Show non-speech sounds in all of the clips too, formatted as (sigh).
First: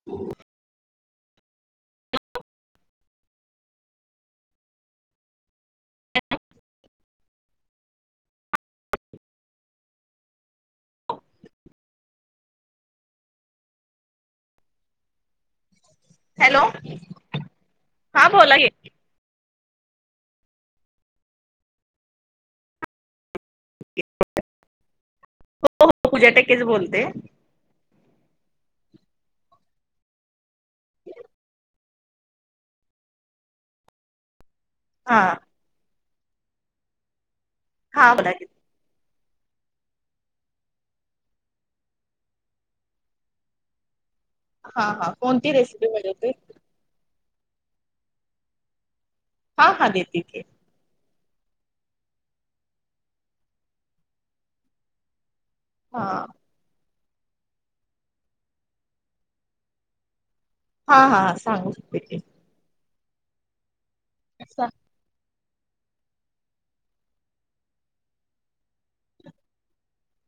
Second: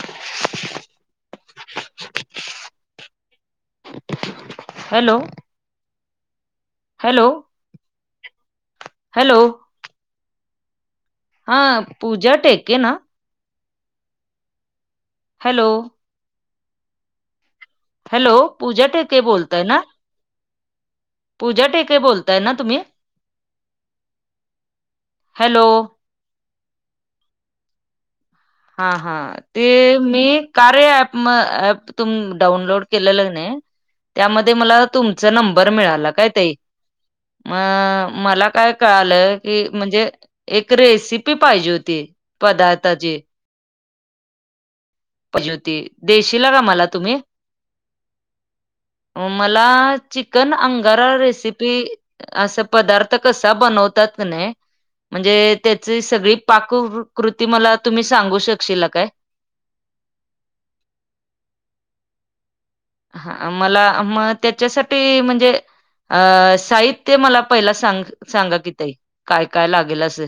(inaudible) Hello (unintelligible) hello hello हा पूजा टेके ना. Hello hello. हा हॅलो बोला की पूजा ठेके बोलताय ना? पूजा टेके बोलताय ना तुम्ही? हॅलो. हो पूजा टेके च बोलते. हां हां. ते मी कार्या अँप म तून डाउनलोड केलेल न. त्यामध्ये मला हा तुमचा नंबर मिळाला काय ताई म हा बोला की मला काय कळालं की म्हणजे एक रेसिपी पाहिजे होती पदार्थाची. हा हा. पायजे कोणती होती रेसिपी पाहिजे होती देशीला का मला तुम्ही? मला हा हा देते की चिकन अंगार रेसिपी ती अस पदार्थ कसा बनवतात म्हणे म्हणजे त्याची हा सगळी पाककृती मला तुम्ही सांगू शकशील काय? हा हा सांगू (unintelligible) हा मला मग त्याच्यासाठी म्हंजे अ साहित्य मला पहिला सांग सांगा की तई काय काय लागेल असं.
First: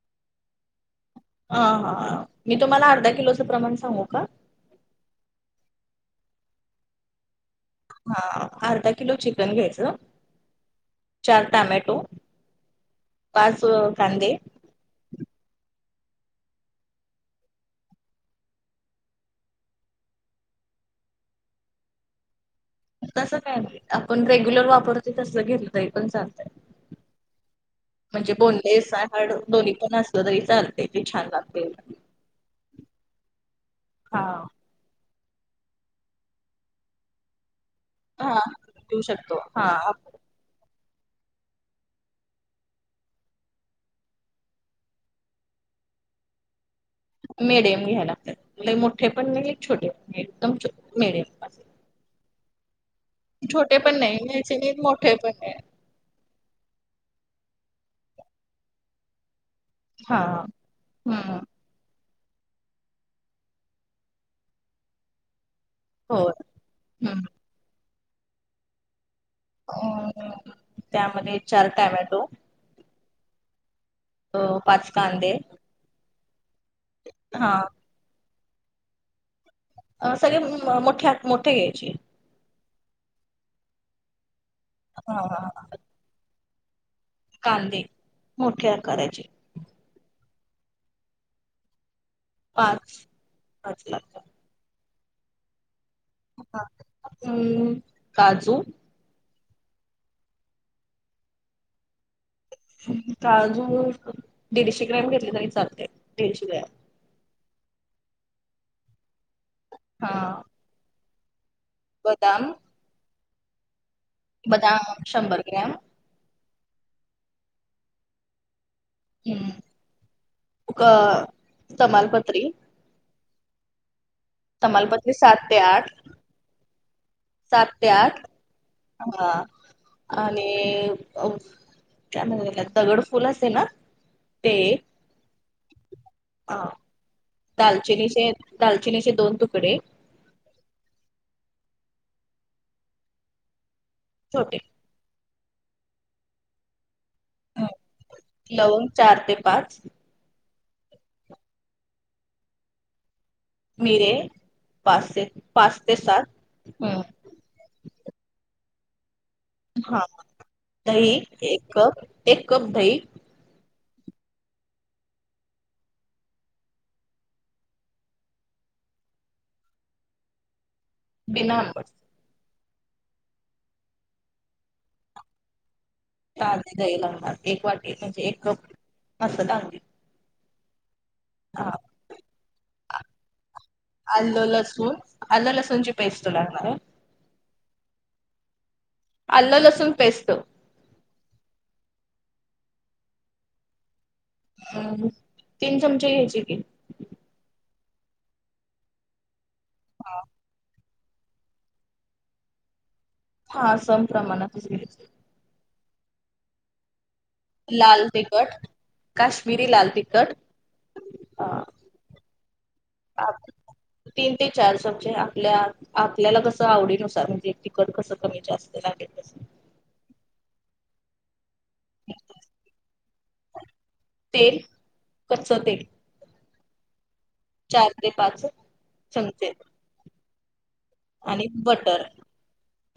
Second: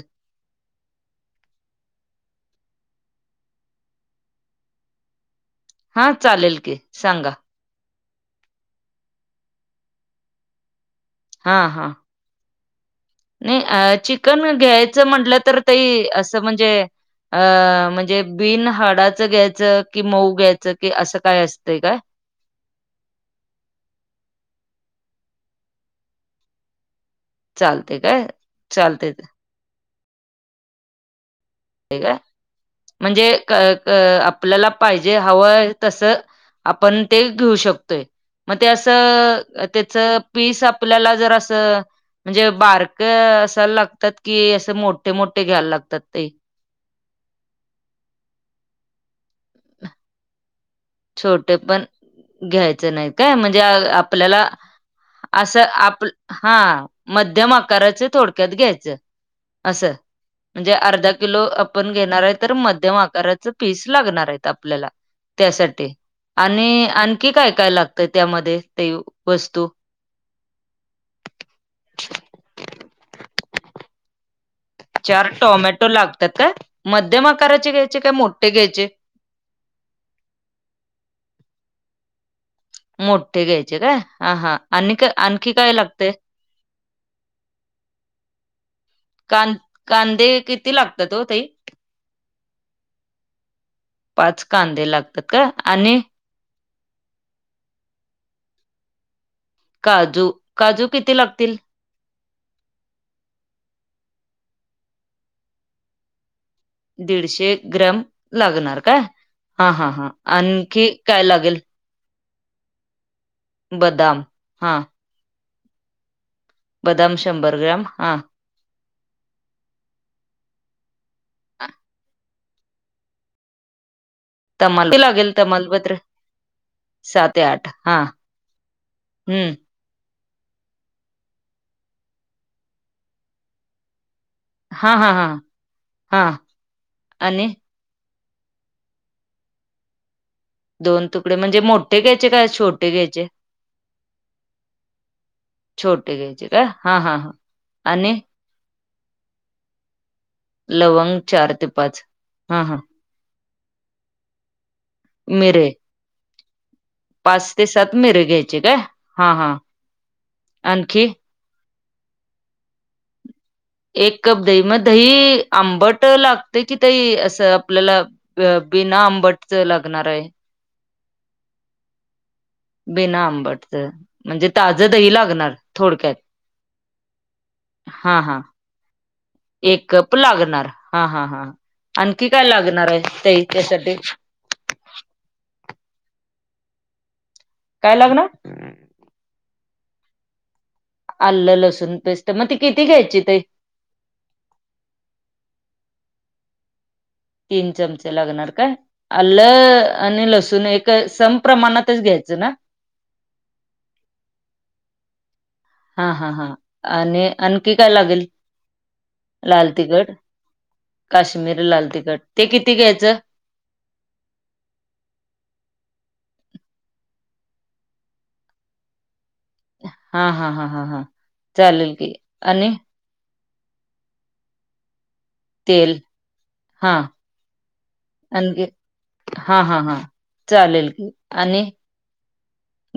ह हा मी तुम्हाला अर्धा किलोचं प्रमाण सांगू का? हा चालेल की सांगा. हा अर्धा किलो चिकन घ्यायचं चार टामॅटो. नी अ चिकन घ्यायचं म्हटलं तर ताई असं म्हंजे. अ म्हणजे बिन हाडाचं घ्यायचं की मऊ घ्यायचं की असं काय असतंय काय? तसं काय नाही आपण रेग्युलर वापरत तसं घेतलय तरी पण चालतंय. चालते काय म्हणजे बोनलेस चालते ते हाड दोन्ही पण असलं तरी चालते ते छान लाग ते काय म्हणजे क क हा आपल्याला पाहिजे हवं आहे तसं आपण ते घेऊ शकतोय. हा मग ते असं देऊ शकतो अ हा त्याच पीस आपल्याला जर असं म्हणजे बारक असा लागतात की असं मोठे मोठे घ्याय लागतात ताई. मेडियम घ्याय लागतात लय मोठे पण नाही छोटे पण नाही एकदम छो छोटे पण घ्यायच नाहीत. काय म्हणजे छोटे अ पण नाही आपल्याला घ्यायचे नाहीत मोठे पण नाही असं आप हा मध्यम आकाराच थोडक्यात घ्यायचं. असं हा म्हणजे अर्धा हम्म किलो आ पण घेणारय तर मध्यम आकाराच पीस लागणार आहेत आपल्याला त्यासाठी. ते होय आणि हम्म. आणखी काय काय लागतं त्यामध्ये ते वस्तू? अ त्यामध्ये चार टॅमॅटो अ पाच चार कांदे टोमॅटो लागतात काय मध्यम हा आकाराचे घ्यायचे काय मोठ्ठे घ्यायचे? अ सगळे म मोठे आ मोठे घ्यायचे. मोठ्ठे घ्यायचे काय आ हा आणि हा हा आणखी हा. काय लागतेय? कांदे मोठ्या आकारायचे. कान कांदे किती लागतात ओ ताई? पाच पाच लागतात. पाच कांदे लागतात काय आणि? हम्म काजू. काजू काजू किती लागतील? काजू दीडशे ग्रॅम घेतले तरी चालते दीडशे ग्रॅम. दीडशे ग्रॅम लागणार काय? हां हां हां हा आणखी काय लागेल? बदाम. बदाम. हा बदाम शंभर ग्रॅम बदाम शंभर ग्रॅम हा. हम्म क तमालपत्री तमाल किती तमालपत्री लागेल सात ते आठ तमालपत्र सात ते आठ हा. हम्म आणि फ काय म्हणतात त्याला दगड फुल असेल ना ते. हा हा हा हा. हा आणि दालचिनीचे दालचिनीचे दोन तुकडे दोन तुकडे म्हणजे मोठे घ्यायचे काय छोटे घ्यायचे? छोटे. छोटे घ्यायचे का हा हा हा हं. आणि लवंग चार ते पाच लवंग चार ते पाच हा हा मिरे पाच ते मिरे पाच ते सात हम्म. पाच ते सात मिरे घ्यायचे काय हा हा. हा आणखी दही एक कप एक कप दही. एक कप दही मग दही आंबट लागते कि ताई असं आपल्याला अ बिना आंबटच लागणार आहे. बिना आंबट. बिना आंबटचं म्हणजे ताजं दही लागणार थोडक्यात ताज दही लागणार एक वाटी हा म्हणजे हा एक अस दांगली. एक कप लागणार हा हा हा हा आणखी काय लागणार आहे ते त्यासाठी आल लसुन आलं लसूण ची पेस्ट लागणार आहे. काय लागणार? अल्लं लसूण पेस्ट. आलं लसूण पेस्ट मग ती किती घ्यायची ताई. अ तीन चमचे घ्यायची की. तीन चमचे लागणार काय आलं आणि लसूण एक समप्रमाणातच घ्यायचं ना? हा समप्रमाणातच घ्यायच. हा हा हा आणि आणखी काय लाल लागेल. तिखट लाल तिखट अ काश्मीर लाल तिखट ते किती घ्यायचं? तीन ते चार चमचे आपल्या आपल्याला कसं आवडीनुसार म्हणजे तिकट कसं कमी जास्त लागेल कस हा हा हा हा हा चालेल की आणि तेल तेल हा चार ते पाच आणि ते चमचे हा हा हा. चालेल आणि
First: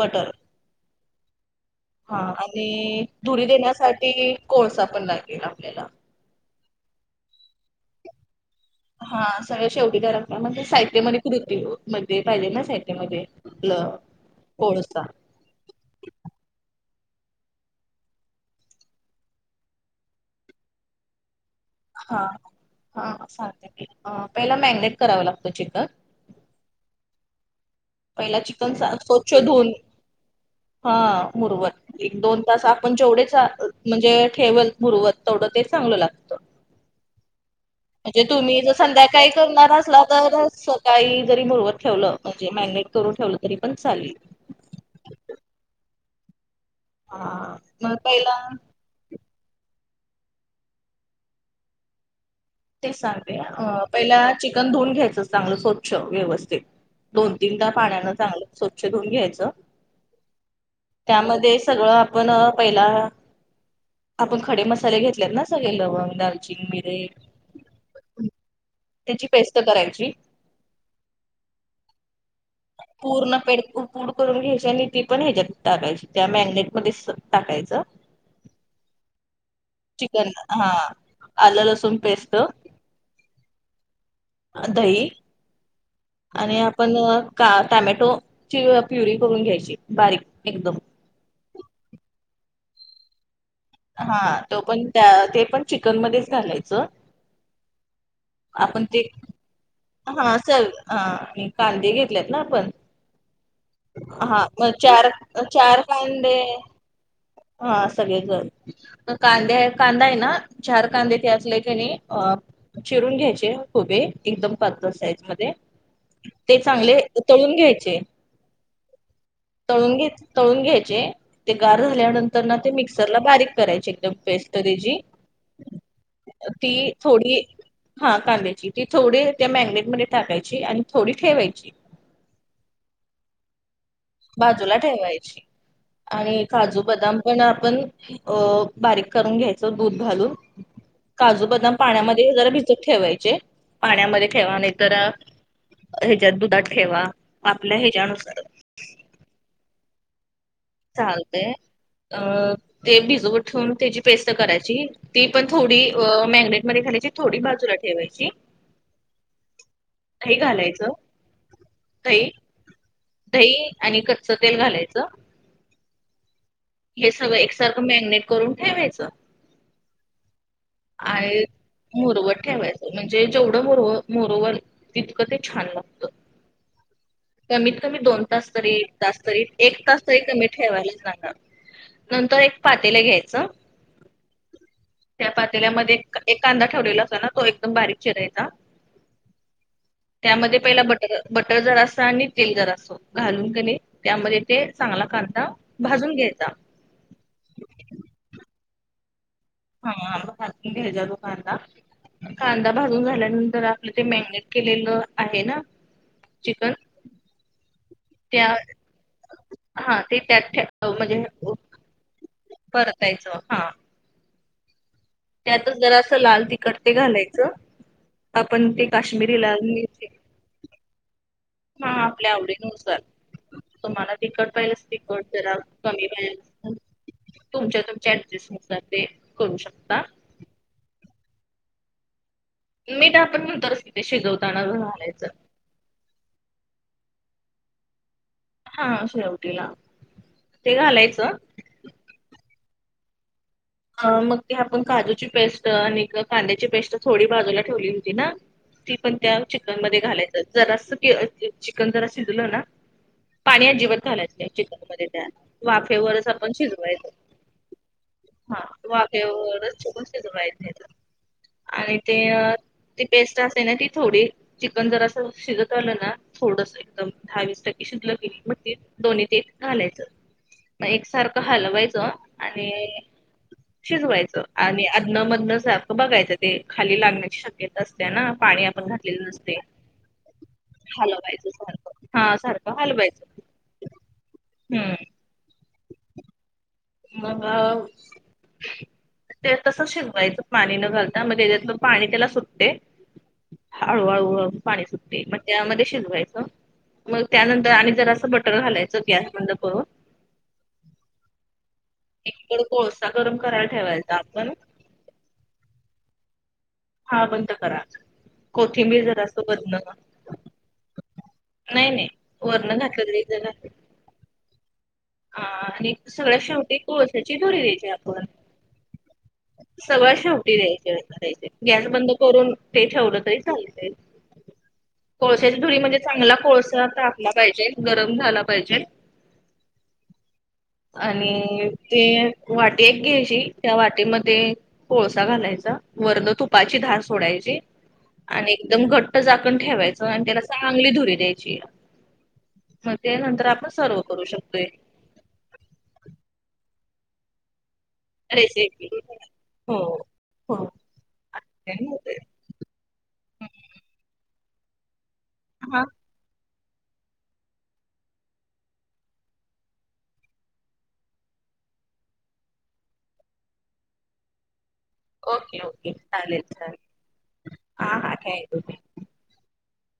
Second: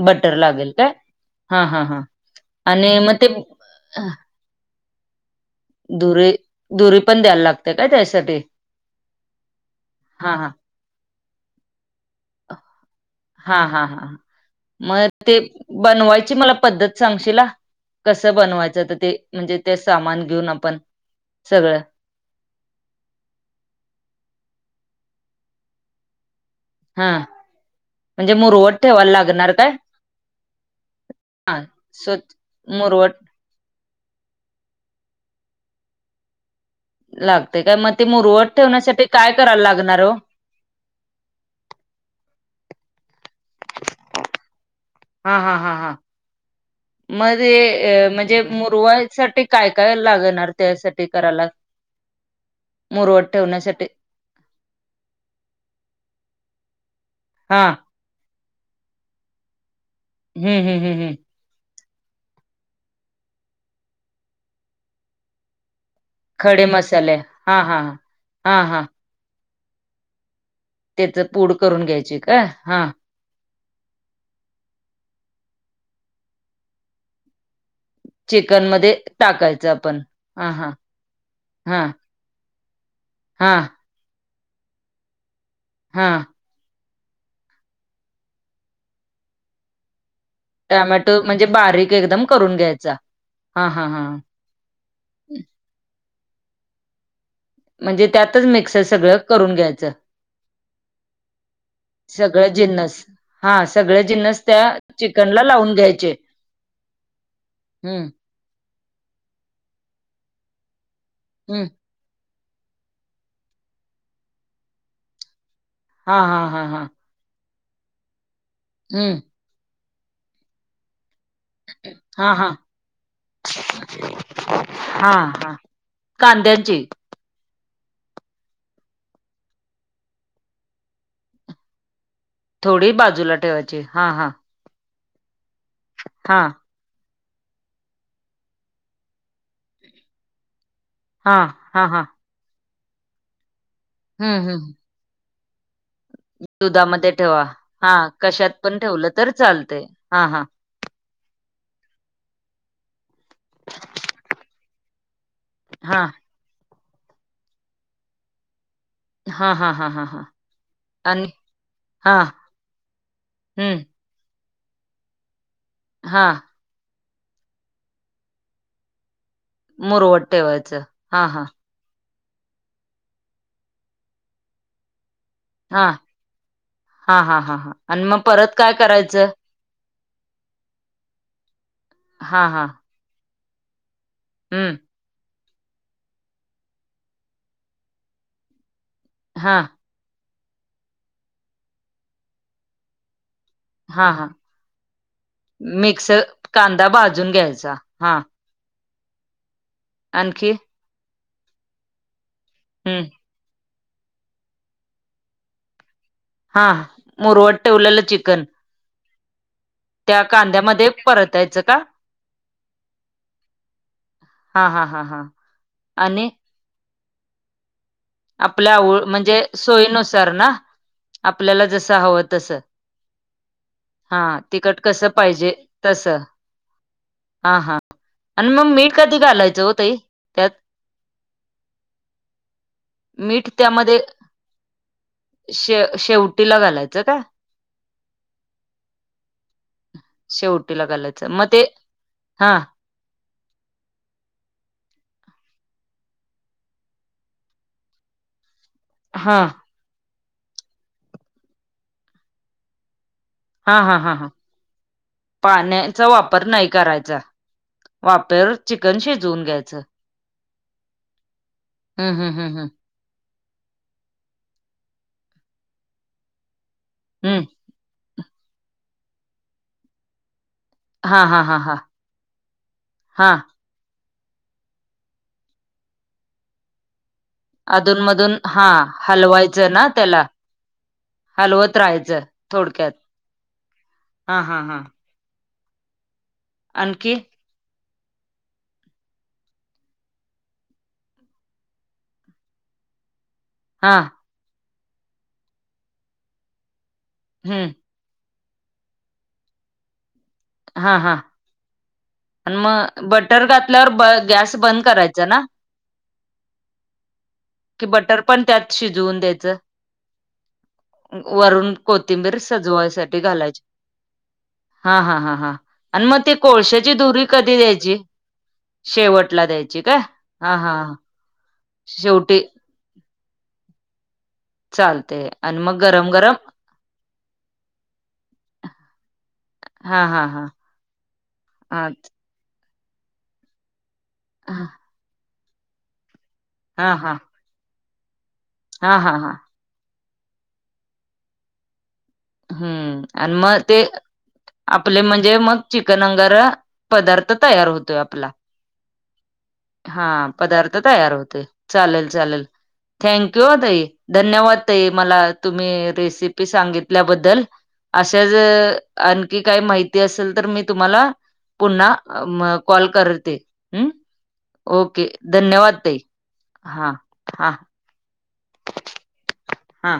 बटर लागेल काय हा हा. हा आणि मग धुरी ते देण्यासाठी कोळसा पण लागेल आपल्याला. दुरी धुरी पण द्यायला लागते काय त्यासाठी. हा सगळ्या शेवटीदार हा आपल्या हा म्हणजे साहित्यमध्ये कृती मध्ये पाहिजे ना साहित्यमध्ये हा हा हा मग ते बनवायची मला पद्धत सांगशील हा. कसं बनवायचं त ते म्हणजे ते सामान घेऊन आपण सगळं. हा हा सांगते की पहिला मॅग्नेट कराव लागतो चिकन. हा म्हणजे पहिला मुरवट चिकन सा- ठेवायला स्वच्छ लागणार धुवून काय? हा मुर्वर एक स्वच्छ दोन तास आपण मुरवट जेवढे म्हणजे ठेवल मुरवत तेवढं ते चांगलं लागतं. लागते काय मग ते म्हणजे मुरवट तुम्ही जर ठेवण्यासाठी संध्याकाळी काय करायला करणार लागणार असला हो तर स काळी जरी मुरवत ठेवलं म्हणजे मॅग्नेट करून ठेवलं तरी पण चालेल. हा हा हा हा. मध्ये हा मग अ म्हणजे पहिला मुरवाय साटी काय काय लागणार त्यासाठी करायला? तेच मुरवट सांगते अ ठेवण्यासाठी पहिला चिकन धुवून घ्यायचं चांगलं स्वच्छ व्यवस्थित दोन हा तीनदा पाण्यान चांगलं स्वच्छ धुऊन घ्यायचं. हम्म हम्म हम्म हम्म त्यामध्ये सगळं पण पहिला आपण खडे मसाले घेतल्यात ना सगळे लवंग खडे दालचिन मिरे मसाले हा हा हा हा हा. त्याची पेस्ट करायची. त्याच पूड करून घ्यायची का? हा. पूर्ण पेडक पूड करून घ्यायची आणि ती पण ह्याच्यात टाकायची त्या मॅगनेटमध्येस टाकायचं. चिकन मध्ये टाकायचं. आपण चिकन हा हां हा आलं लसूण पेस्त हां. आ धई हां. आणि आपण का टॉमॅटो ची प्युरी करून घ्यायची बारीक एक टमॅटो म्हणजे बारीक एकदम करून घ्यायचा. हा हा हा हां तो पण त्या ते पण चिकन मध्येच घालायचं. म्हणजे त्यातच मिक्सर सगळं करून घ्यायचं. हां चल हां हे कांदे घेतल्यात ना सगळं आपण जिन्नस हा सगळे हां जिन्नस त्या मग चार चिकनला लावून चार घ्यायचे कांदे हां हम्म सगळे जण कांदे कांदाय ना चार कांदे ते असले हम्म की नई अ चिरून घ्यायचे हुबे एकदम पातळ साईज मधे हा हा ते हा हा चांगले तळून घ्यायचे. हम्म. तळून घेत तळून घेयचे ते गार हा झाल्यानंतर हा ना ते मिक्सरला बारीक करायची एकदम पेस्ट त्याची कांद्याची. ती थोडी हां कांद्याची ती थोडी त्या मॅगनेट मध्ये टाकायची आणि थोडी ठेवायची. थोडी बाजूला ठेवायची हां हा. बाजूला ठेवलाय हा आणि काजू-बदाम पण आपण अ बारीक करून घ्यायच दूध घालून, हा काजू बदाम हा हा पाण्यामध्ये ते जरा भिजत ठेवायचे पाण्यामध्ये हम्म ठेवा हम्म नाय तर हेच्यात दुधात ठेवा दुधामध्ये आपल्या हा ह्याच्यानुसार. कशात पण ठेवलं तर चालते, हां हां चालतय, अ ते भिजूवत ठेवून त्याची पेस्ट करायची. ती पण थोडी हां, अ मँगनेट मध्ये घालायची, थोडी बाजूला ठेवायची. हा हा हा हा. दही घालायचं हां, दही. दही हं, आणि कच्चं तेल घालायचं. हां. हे सगळं एकसारखं मॅगिनेट करून ठेवायचं. मुरवत ठेवायच हा हा. मूरवर ठेवायचं म्हनजे जे जेवढं मूर व मूरवल तितकं ते छान हां, लागत. हां, हां, हां, हां कमीत कमी आणि मग दोन तास परत काय तरी एक तास करायचं? तरी एक तास तरी कमी ठेवायला सांगा नंतर हां, एक पातेले घ्यायचं हम्म. त्या पातेल्यामध्ये एक कांदा ठेवलेला असत ना तो एकदम बारीक चिरायचा. हा. त्यामध्ये पहिला बटर बटर जरासं आणि तेल जरासं घालून का नाही हां, हां त्यामध्ये ते चांगला कांदा भाजून मिक्सर घ्यायचं कांदा भाजून घ्यायचा हा. हा आणखी? भाजून घ्यायचा तो कांदा, कांदा भाजून हं, झाल्यानंतर आपलं ते मॅरीनेट केलेलं आहे ना? हा चिकन मुरवत ठेवललं त्या चिकन. हा, ते त्या त्यात कांद्यामध्ये म्हणजे परतायचं का? परतायचं, हा हा हा हा हा. त्यातच जरा असं लाल तिखट ते घालायचं आपण ते काश्मिरी लाल मिर्ची घ्याय. कर ना. आपल्याला हा, जसं हवं आपल्या तसं. आवडीनुसार. तुम्हाला हां, तिखट पाहिलंच, कसं तिखट पाहिजे जरा कमी तसं. पाहिल असल तर हां, हां. तुमच्या तुमच्या ऍडजेस्टनुसार ते करू शक ओ ताई त्यात मीठ आपण नंतरच शिजवतानाच घालायचं. शे -शेवटीला घालायचं का? हा शेवटीला (inaudible) शेवटीला घालायचं, मगं ते हा मग ते आपण काजूची पेस्ट आणि कांद्याची पेस्ट थोडी बाजूला ठेवली होती ना ती पण त्या हा चिकन मध्ये घालायचं. जरासं चिकन जरा शिजलं ना पाणी हा हा अजिबात हा हा घालायच नाय चिकन मध्ये त्या पाण्याचा वाफेवरच वापर आपण नाही शिजवायचं. करायचा वापर हा, चिकन शिजवून वाफेवरच घ्यायचं ठेवून शिजवायचं ते आणि हा हा हा ती पेस्ट असे ना ती थोडी चिकन जर असं शिजत आलं ना थोडस हम्म दहावीस टक्के शिजलकनी मग ते दोन्ही तेे घालायचं. मगं एकसारखं हलवायचं आणि हां. शिजवायचं आणि अदन-मधनं सारखं बघायचं ते, खाली लागण्याची शक अधून मधून हा हलवायचं ना त्याला. हलवायचं हालवत सारखं राहायचं हा सारखं थोडक्यात हलवायचं हा हा हा.. आणखी. हव. ते तस शिजवायचं पाणी न घालता म याच्यातलं पाणी त्याला सुटते हा हाळू हाळू हळू पाणी सुटते मग त्यामध्ये शिजवायचं मग हम्म त्यानंतर आणि जर असं बट सगळं घालायचं ग्यासबंद करून हा हा एकीकडे म कोळसा गरम बटर करायला घातल्यावर ब ठेवायचा आपण गॅस बंद करायचा ना? हा बंद करा कि बटर पण त्यात कोथिंबीर शिजवून जरा असं द्यायचं? वरण वरून नाही नाही कोथिंबीर वरण सजवायसाठी घातलेली जरा घालायची हा हा. हा हा आणि म ते कोळशाची धुरी कधी द्यायची? शेवटला द्यायची काय सगळ्या हा शेवटी हां. द्यायचे गॅस बंद करून ते ठेवलं तरी चालतंय. चालतय आणि कोळश्याच्या धुरी मग म्हणजे गरम गरम चांगला कोळसा तापला पाहिजे. गरम झाला पाहिजे. हा हा हा. आणि हा ते वाटी एक घ्यायची त्या वाटीमध्ये हा कोळसा घालायचा वरनं तुपाची धार हा सोडायची आणि एकदम हा हा घट्ट हा झाकण ठेवायचं आणि त्याला चांगली धुरी द्यायची. मग हम्म ते आणि नंतर मग आपण ते सर्व करू शकतो. आपले म्हणजे मग चिकन अंगारा पदार्थ तयार होतोय. रेसिपी हो (unintelligible) हा हो पदार्थ तयार होते चालेल चालेल थँंक्यू हो तई धन्यवाद ताई मला तुम्ही हा रेसिपी सांगितल्याबद्दल अशाच आणखी काही माहिती असेल तर मी तुम्हाला पुन्हा कॉल करते ह ओके ओके धन्यवाद ओके ताई चालेल चालेल हा हा हा हा काय हो हा